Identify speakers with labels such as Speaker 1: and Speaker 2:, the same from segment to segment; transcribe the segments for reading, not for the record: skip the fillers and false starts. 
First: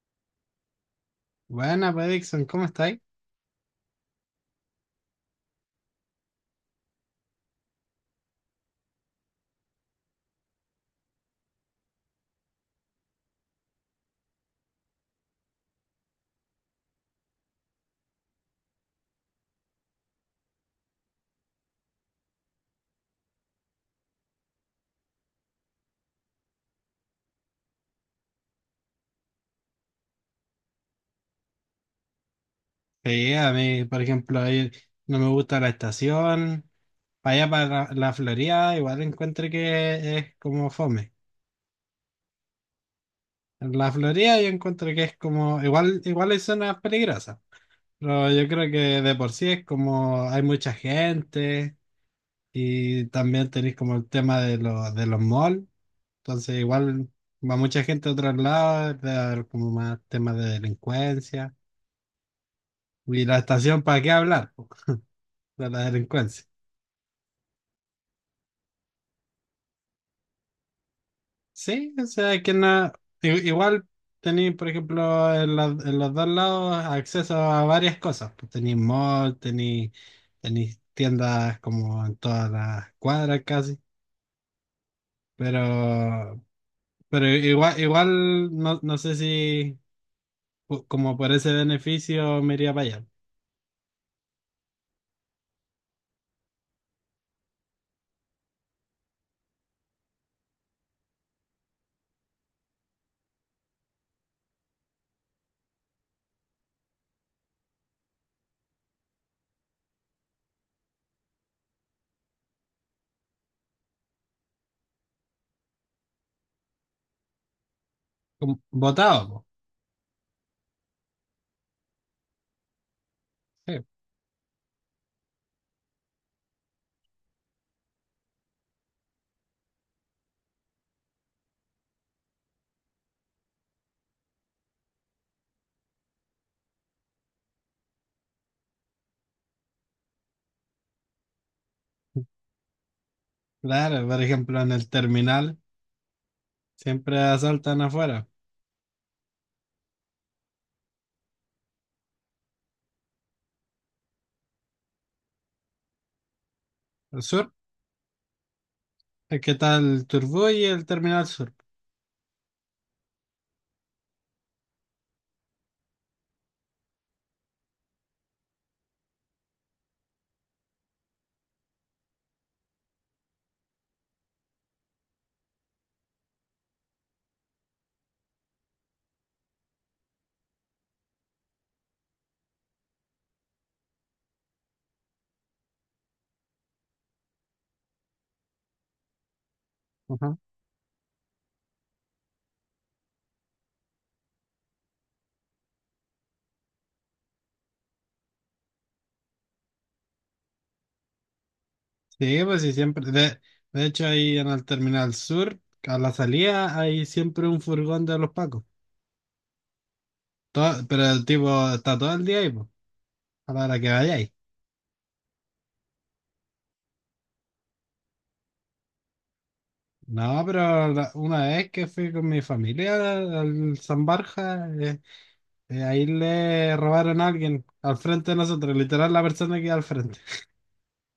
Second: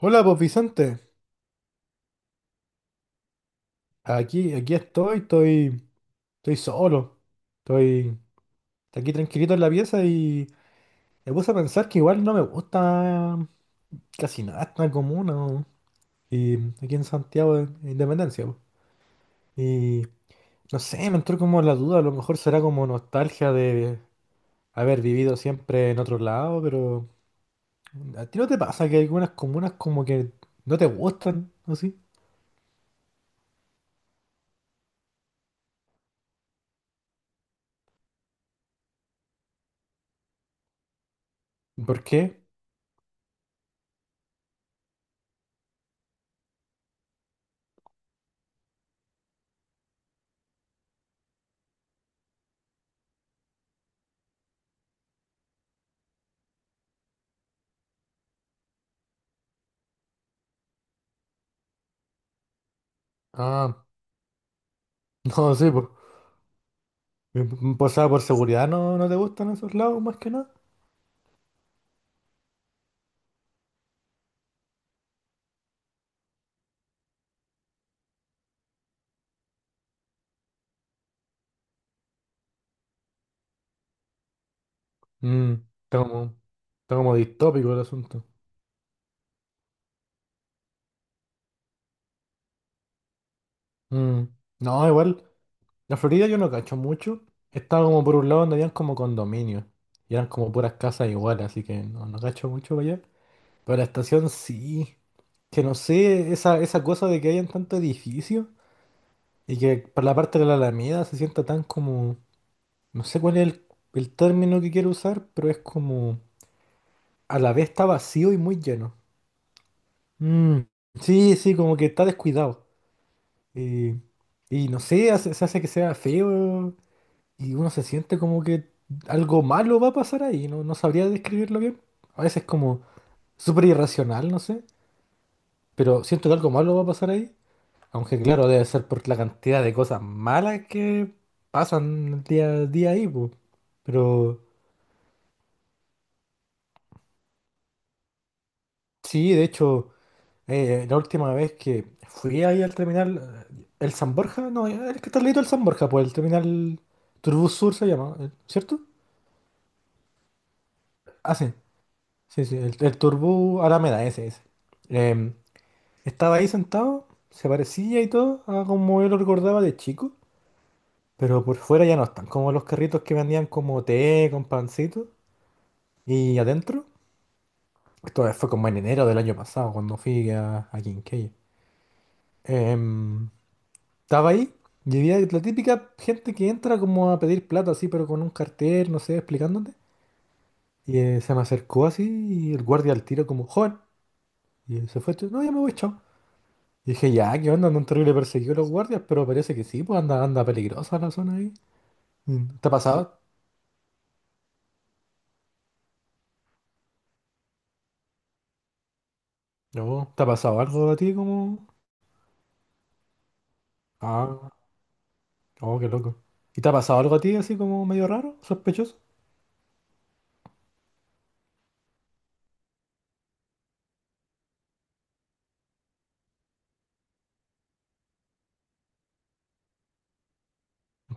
Speaker 1: Hola, pues Vicente.
Speaker 2: Buena, pues, Dixon, ¿cómo estáis?
Speaker 1: Aquí estoy solo. Estoy estoy aquí tranquilito en la pieza y me puse a pensar que igual no me gusta casi nada esta comuna, ¿no? Y aquí en Santiago de Independencia, po. Y no sé, me entró como la duda, a lo mejor será como nostalgia de haber vivido siempre en otro lado, pero ¿a ti no te pasa que hay algunas comunas como que no te gustan, así?
Speaker 2: Sí, a mí, por ejemplo, ahí no me gusta la estación. Para allá, para la Florida, igual encuentro que es como fome.
Speaker 1: ¿Por qué?
Speaker 2: En la Florida yo encuentro que es como, igual, hay zonas peligrosas, pero yo creo que de por sí es como hay mucha gente y también tenéis como el tema de, los malls, entonces igual va mucha gente a otros lados, debe haber como más temas de delincuencia. Y la estación,
Speaker 1: Ah,
Speaker 2: ¿para qué hablar? Po,
Speaker 1: no
Speaker 2: de
Speaker 1: sé.
Speaker 2: la delincuencia.
Speaker 1: Pues, o sea, por seguridad no te gustan esos lados más que nada.
Speaker 2: Sí, o sea, igual tenéis, por ejemplo, en los dos lados acceso a varias cosas. Pues tenéis mall, tenéis tiendas como en todas las cuadras casi,
Speaker 1: Mm, está como,
Speaker 2: pero,
Speaker 1: Está como
Speaker 2: pero
Speaker 1: distópico
Speaker 2: igual,
Speaker 1: el asunto.
Speaker 2: no, no sé si como por ese beneficio me iría para allá.
Speaker 1: Mm, No, igual, la Florida yo no cacho mucho. Estaba como por un lado donde habían como condominios. Y eran como puras casas iguales, así que no cacho mucho para allá. Pero la estación sí. Que no sé, esa cosa de que hayan tanto edificio y que para la parte de la Alameda se sienta tan como... No sé cuál es el término que quiero usar, pero es como... A la vez está vacío y
Speaker 2: Como-
Speaker 1: muy lleno.
Speaker 2: botado, po.
Speaker 1: Mm, sí, sí, como que está descuidado.
Speaker 2: Sí.
Speaker 1: Eh, y no sé, se hace que sea feo y uno se siente como que algo malo va a pasar ahí. No sabría describirlo bien. A veces como súper irracional, no sé. Pero siento que algo malo va a pasar ahí. Aunque claro, debe ser por la cantidad de cosas malas que pasan día a día ahí, po.
Speaker 2: Claro, por
Speaker 1: Pero
Speaker 2: ejemplo, en el terminal siempre asaltan afuera.
Speaker 1: sí, de hecho... La última vez que fui ahí al terminal, el San Borja, no, el que está al ladito del San Borja, pues el terminal
Speaker 2: El sur,
Speaker 1: Turbus Sur se llama, ¿cierto?
Speaker 2: el que está el Turbú y el terminal
Speaker 1: Ah,
Speaker 2: sur.
Speaker 1: sí, sí, sí, el Turbus Alameda, ese. Em, Estaba ahí sentado, se parecía y todo a como yo lo recordaba de chico, pero por fuera ya no están, como los carritos que vendían como té con pancito, y adentro, esto fue como en enero del año pasado, cuando fui a Quinquegui. Em, Estaba ahí y había la típica gente que entra como a pedir plata así, pero con un cartel, no sé, explicándote. Y se me acercó así y el guardia al tiro como, joven. Y se fue, no, ya me voy, chao. Y dije, ya, ¿qué onda? Andan terrible perseguidos los guardias, pero parece que sí, pues anda peligrosa la zona ahí.
Speaker 2: Sí, pues
Speaker 1: ¿Te ha
Speaker 2: sí, siempre.
Speaker 1: pasado?
Speaker 2: De hecho, ahí en el Terminal Sur, a la salida, hay siempre un furgón de los Pacos.
Speaker 1: No, ¿te ha pasado algo a
Speaker 2: Pero
Speaker 1: ti
Speaker 2: el tipo
Speaker 1: como...?
Speaker 2: está todo el día ahí, pues, a la hora que vayáis.
Speaker 1: Ah, oh, qué loco. ¿Y te ha pasado algo a ti así como medio raro, sospechoso?
Speaker 2: No, pero una vez que fui con mi familia al San Borja, ahí le robaron a alguien al frente de nosotros, literal la persona que iba al frente.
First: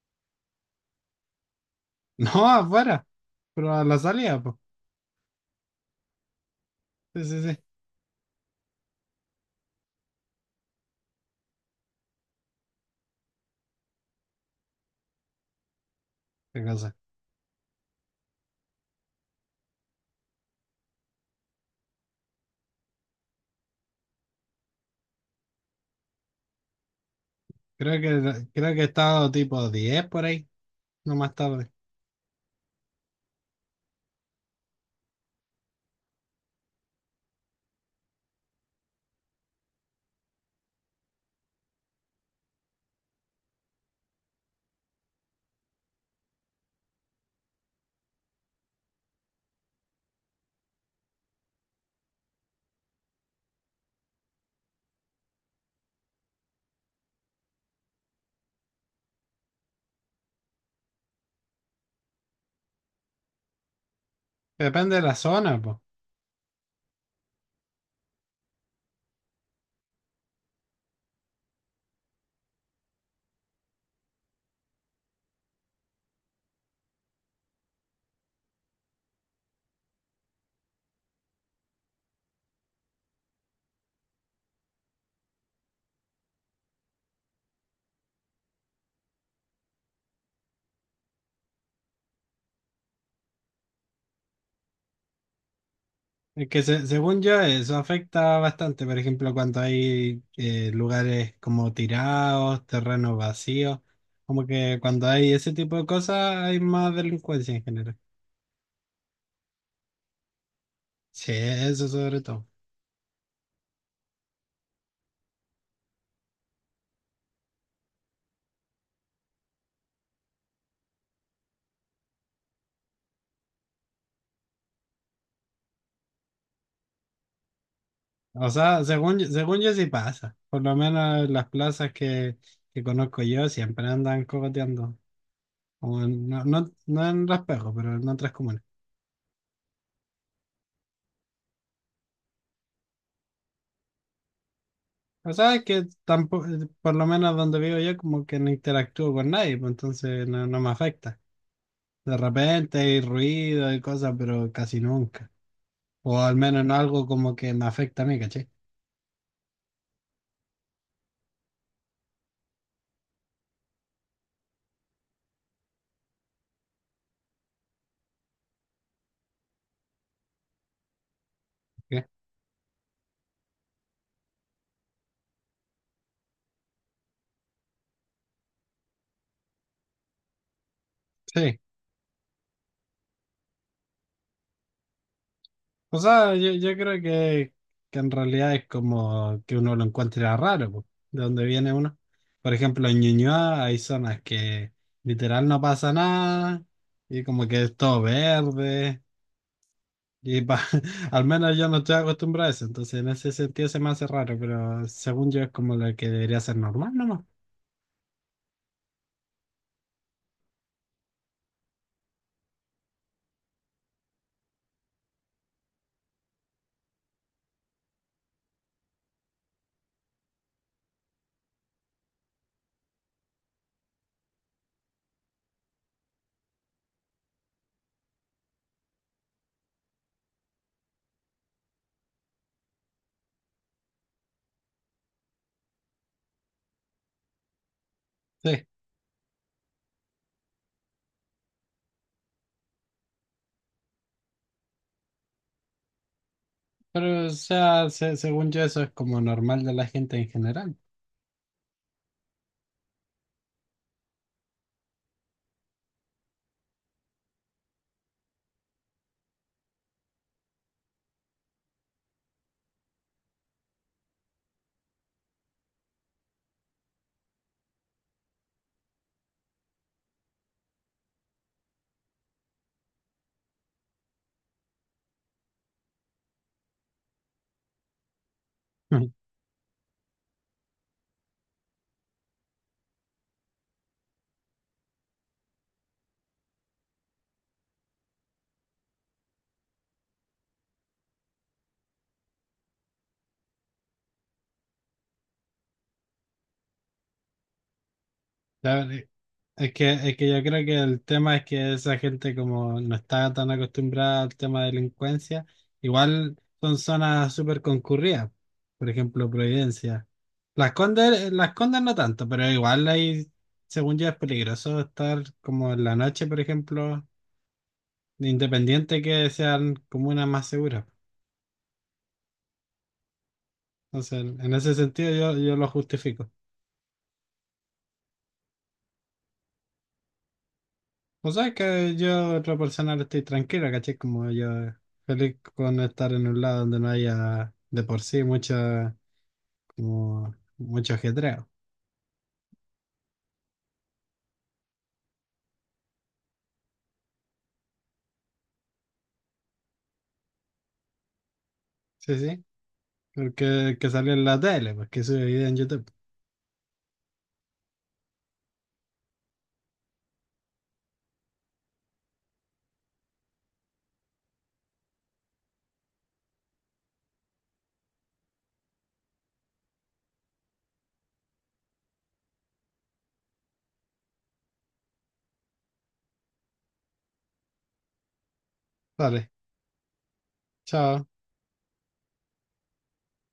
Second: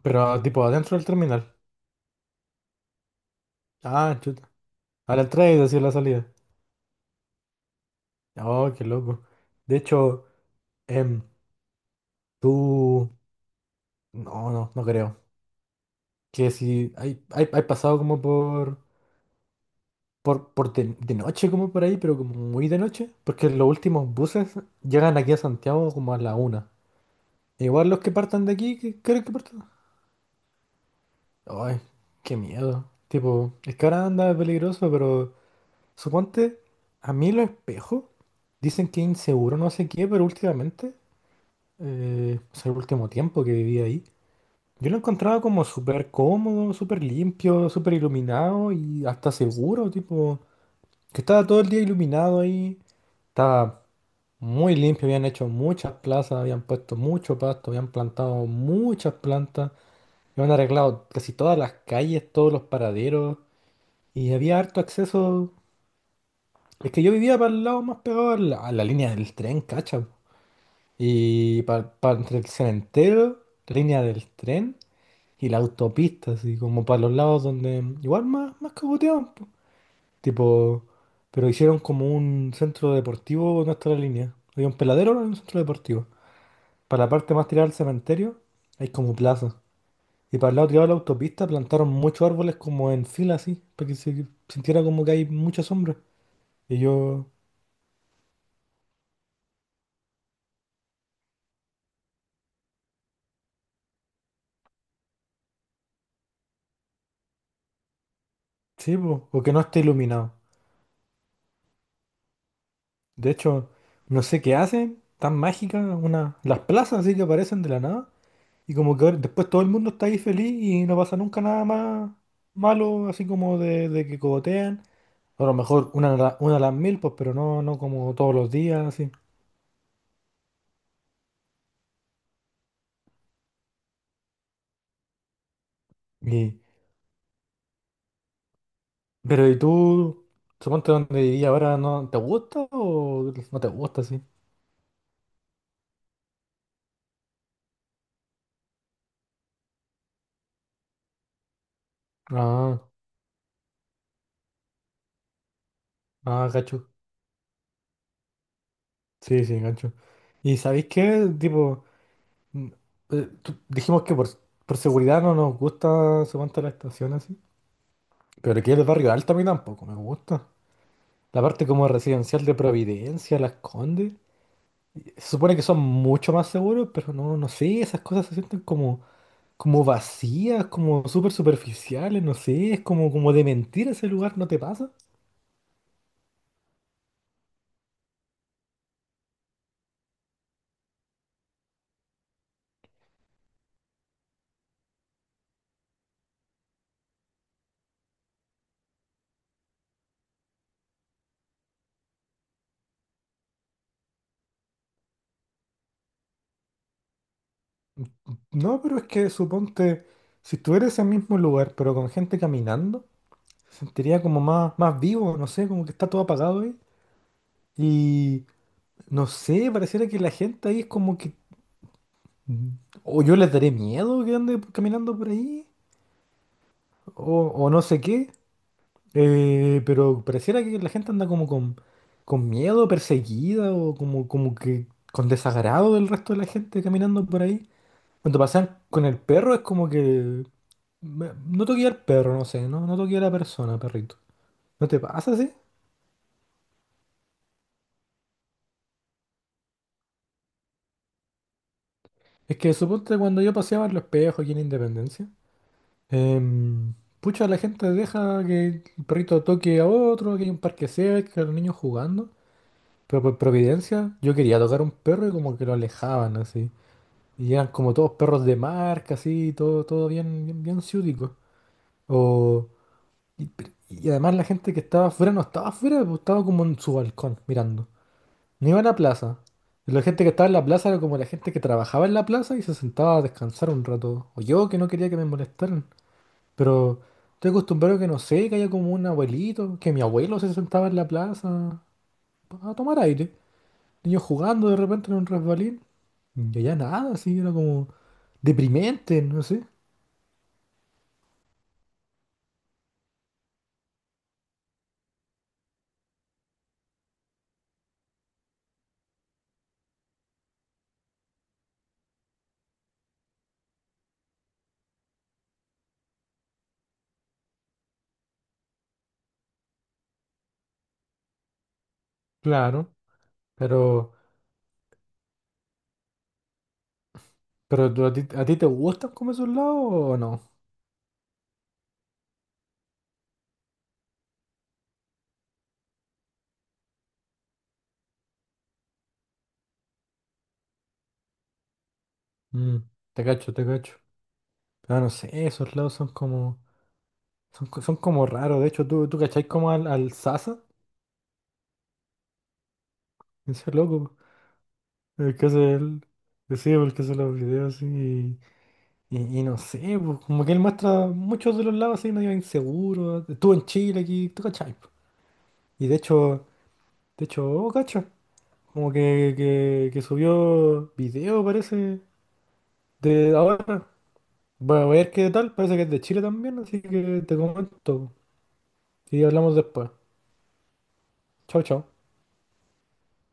Speaker 1: Pero tipo adentro del terminal.
Speaker 2: No, afuera, pero a la
Speaker 1: Ah,
Speaker 2: salida,
Speaker 1: chuta.
Speaker 2: pues.
Speaker 1: A la entrada y así a la salida.
Speaker 2: Sí, sí, sí.
Speaker 1: Oh, qué loco. De hecho... Em, tú, no, no, No creo. Que
Speaker 2: Qué
Speaker 1: si
Speaker 2: cosa.
Speaker 1: hay pasado como por de noche, como por ahí, pero como muy de noche, porque los últimos buses llegan aquí a Santiago como a la una. E igual los que partan de
Speaker 2: Creo
Speaker 1: aquí,
Speaker 2: que he
Speaker 1: ¿qué creo
Speaker 2: estado
Speaker 1: que partan?
Speaker 2: tipo 10 por ahí, no más tarde.
Speaker 1: Ay, qué miedo. Tipo, es que ahora anda peligroso, pero suponte, a mí los espejos dicen que es inseguro, no sé qué, pero últimamente, o sea, el último tiempo que viví ahí. Yo lo encontraba como súper cómodo, súper limpio, súper iluminado y hasta seguro, tipo, que estaba todo el día iluminado ahí, estaba muy limpio, habían hecho muchas plazas, habían puesto mucho pasto, habían plantado muchas plantas, habían arreglado casi todas las calles, todos los paraderos y había harto
Speaker 2: Depende de la
Speaker 1: acceso.
Speaker 2: zona, pues.
Speaker 1: Es que yo vivía para el lado más pegado a a la línea del tren, cacha, po. Y para entre el cementerio, la línea del tren. Y la autopista, así como para los lados donde igual más cagoteaban, po. Tipo, pero hicieron como un centro deportivo en nuestra línea. Había un peladero en un centro deportivo. Para la parte más tirada al cementerio, hay como plaza. Y para el lado tirado de la autopista plantaron muchos árboles como en fila así, para que se sintiera como que hay mucha sombra.
Speaker 2: Es que
Speaker 1: Y
Speaker 2: según
Speaker 1: yo,
Speaker 2: yo eso afecta bastante, por ejemplo, cuando hay lugares como tirados, terrenos vacíos, como que cuando hay ese tipo de cosas hay más delincuencia en general.
Speaker 1: sí, po, o que no esté iluminado.
Speaker 2: Sí, eso sobre todo.
Speaker 1: De hecho, no sé qué hacen, tan mágicas una, las plazas así que aparecen de la nada. Y como que después todo el mundo está ahí feliz y no pasa nunca nada más malo, así como de que cogotean, a lo mejor una, una a las mil, pues, pero no, no como todos
Speaker 2: O
Speaker 1: los
Speaker 2: sea,
Speaker 1: días, así.
Speaker 2: según, según yo sí pasa, por lo menos en las plazas que conozco yo siempre andan cogoteando, o no,
Speaker 1: Y,
Speaker 2: no, no en Raspejo, pero en otras comunas.
Speaker 1: pero ¿y tú, suponte donde viví ahora, no te gusta o no te gusta, sí?
Speaker 2: O sea, es que tampoco, por lo menos donde vivo yo como que no interactúo con nadie, pues entonces no me afecta. De repente
Speaker 1: Ah,
Speaker 2: hay ruido y cosas, pero casi nunca. O al
Speaker 1: ah,
Speaker 2: menos en
Speaker 1: cacho.
Speaker 2: algo como que me afecta a mí, ¿caché?
Speaker 1: Sí, sí, cacho. ¿Y sabéis qué? Tipo, mm, dijimos que por seguridad no nos gusta, suponte la estación así. Pero aquí el barrio alto a mí tampoco me gusta. La parte como
Speaker 2: ¿Qué?
Speaker 1: residencial de Providencia, Las Condes. Se supone que son mucho más seguros, pero no sé, esas cosas se sienten como, como vacías, como súper
Speaker 2: Sí.
Speaker 1: superficiales, no sé, es como, como de mentir ese lugar, ¿no te pasa?
Speaker 2: O sea, yo creo que en realidad es como que uno lo encuentra raro, po, de dónde viene uno. Por ejemplo, en Ñuñoa hay zonas que literal no pasa nada y como que es todo verde. Y al menos yo no estoy acostumbrado a eso, entonces en ese sentido se me hace raro, pero según yo es como lo que debería ser normal nomás.
Speaker 1: No, pero es que suponte, si estuviera en ese mismo lugar, pero con gente caminando, se sentiría como más vivo, no sé, como que está todo apagado ahí. Y no sé, pareciera que la gente ahí es como que... mm, o yo les daré miedo que ande caminando por ahí, o no sé qué. Pero pareciera que la gente anda como con miedo, perseguida o como, como que con desagrado del resto de la gente caminando por ahí. Cuando
Speaker 2: Sí.
Speaker 1: pasan con el perro es como que... No toqué al perro, no sé, no toqué a la persona, perrito. ¿No te pasa así?
Speaker 2: Pero, o sea, según yo, eso es como normal de la gente en general.
Speaker 1: Es que suponte cuando yo paseaba en los espejos aquí en Independencia, em, pucha, la gente deja que el perrito toque a otro, que hay un parque cerca, los niños jugando. Pero por providencia, yo quería tocar a un perro y como que lo alejaban así. Y eran como todos perros de marca, así, todo, todo bien, bien ciútico. O, y además la gente que estaba afuera no estaba afuera, pues, estaba como en su balcón mirando. No iba a la plaza. Y la gente que estaba en la plaza era como la gente que trabajaba en la plaza y se sentaba a descansar un rato. O yo que no quería que me molestaran. Pero estoy acostumbrado a que no sé, que haya como un abuelito, que mi abuelo se sentaba en la plaza a tomar aire. Niños jugando de repente en un resbalín. Y allá nada, así, era como
Speaker 2: La ver-
Speaker 1: deprimente, no sé.
Speaker 2: Es que yo creo que el tema es que esa gente como no está tan acostumbrada al tema de delincuencia, igual son zonas súper concurridas, por ejemplo, Providencia. Las Condes, Las Condes no tanto, pero igual ahí, según yo, es peligroso estar como en la noche, por ejemplo, independiente que sean comunas más seguras.
Speaker 1: Claro, pero,
Speaker 2: Entonces, en ese sentido yo, yo lo justifico.
Speaker 1: ¿a ti, a ti te gustan como esos lados o no?
Speaker 2: O sea, es que yo, otra persona, ahora estoy tranquila, ¿cachai? Como yo, feliz con estar en un lado donde no haya de por sí mucho, como, mucho ajetreo.
Speaker 1: Mm, te cacho, te cacho. Pero no sé, esos lados son como, son como raros. De hecho, tú cachai como al Sasa,
Speaker 2: Sí, sí.
Speaker 1: ese
Speaker 2: Porque que salió
Speaker 1: loco,
Speaker 2: en la tele, pues que sube
Speaker 1: el que
Speaker 2: video en
Speaker 1: hace
Speaker 2: YouTube.
Speaker 1: sí, el que hace los videos así. Y, y no sé, pues, como que él muestra muchos de los lados así medio inseguros. Estuvo en Chile aquí, tú cachai, po. Y de hecho, oh, cacho, como que subió video, parece, de ahora. Voy a ver qué tal, parece que es de Chile también, así que te comento. Y
Speaker 2: Vale,
Speaker 1: hablamos después.
Speaker 2: chao.
Speaker 1: Chao, chao.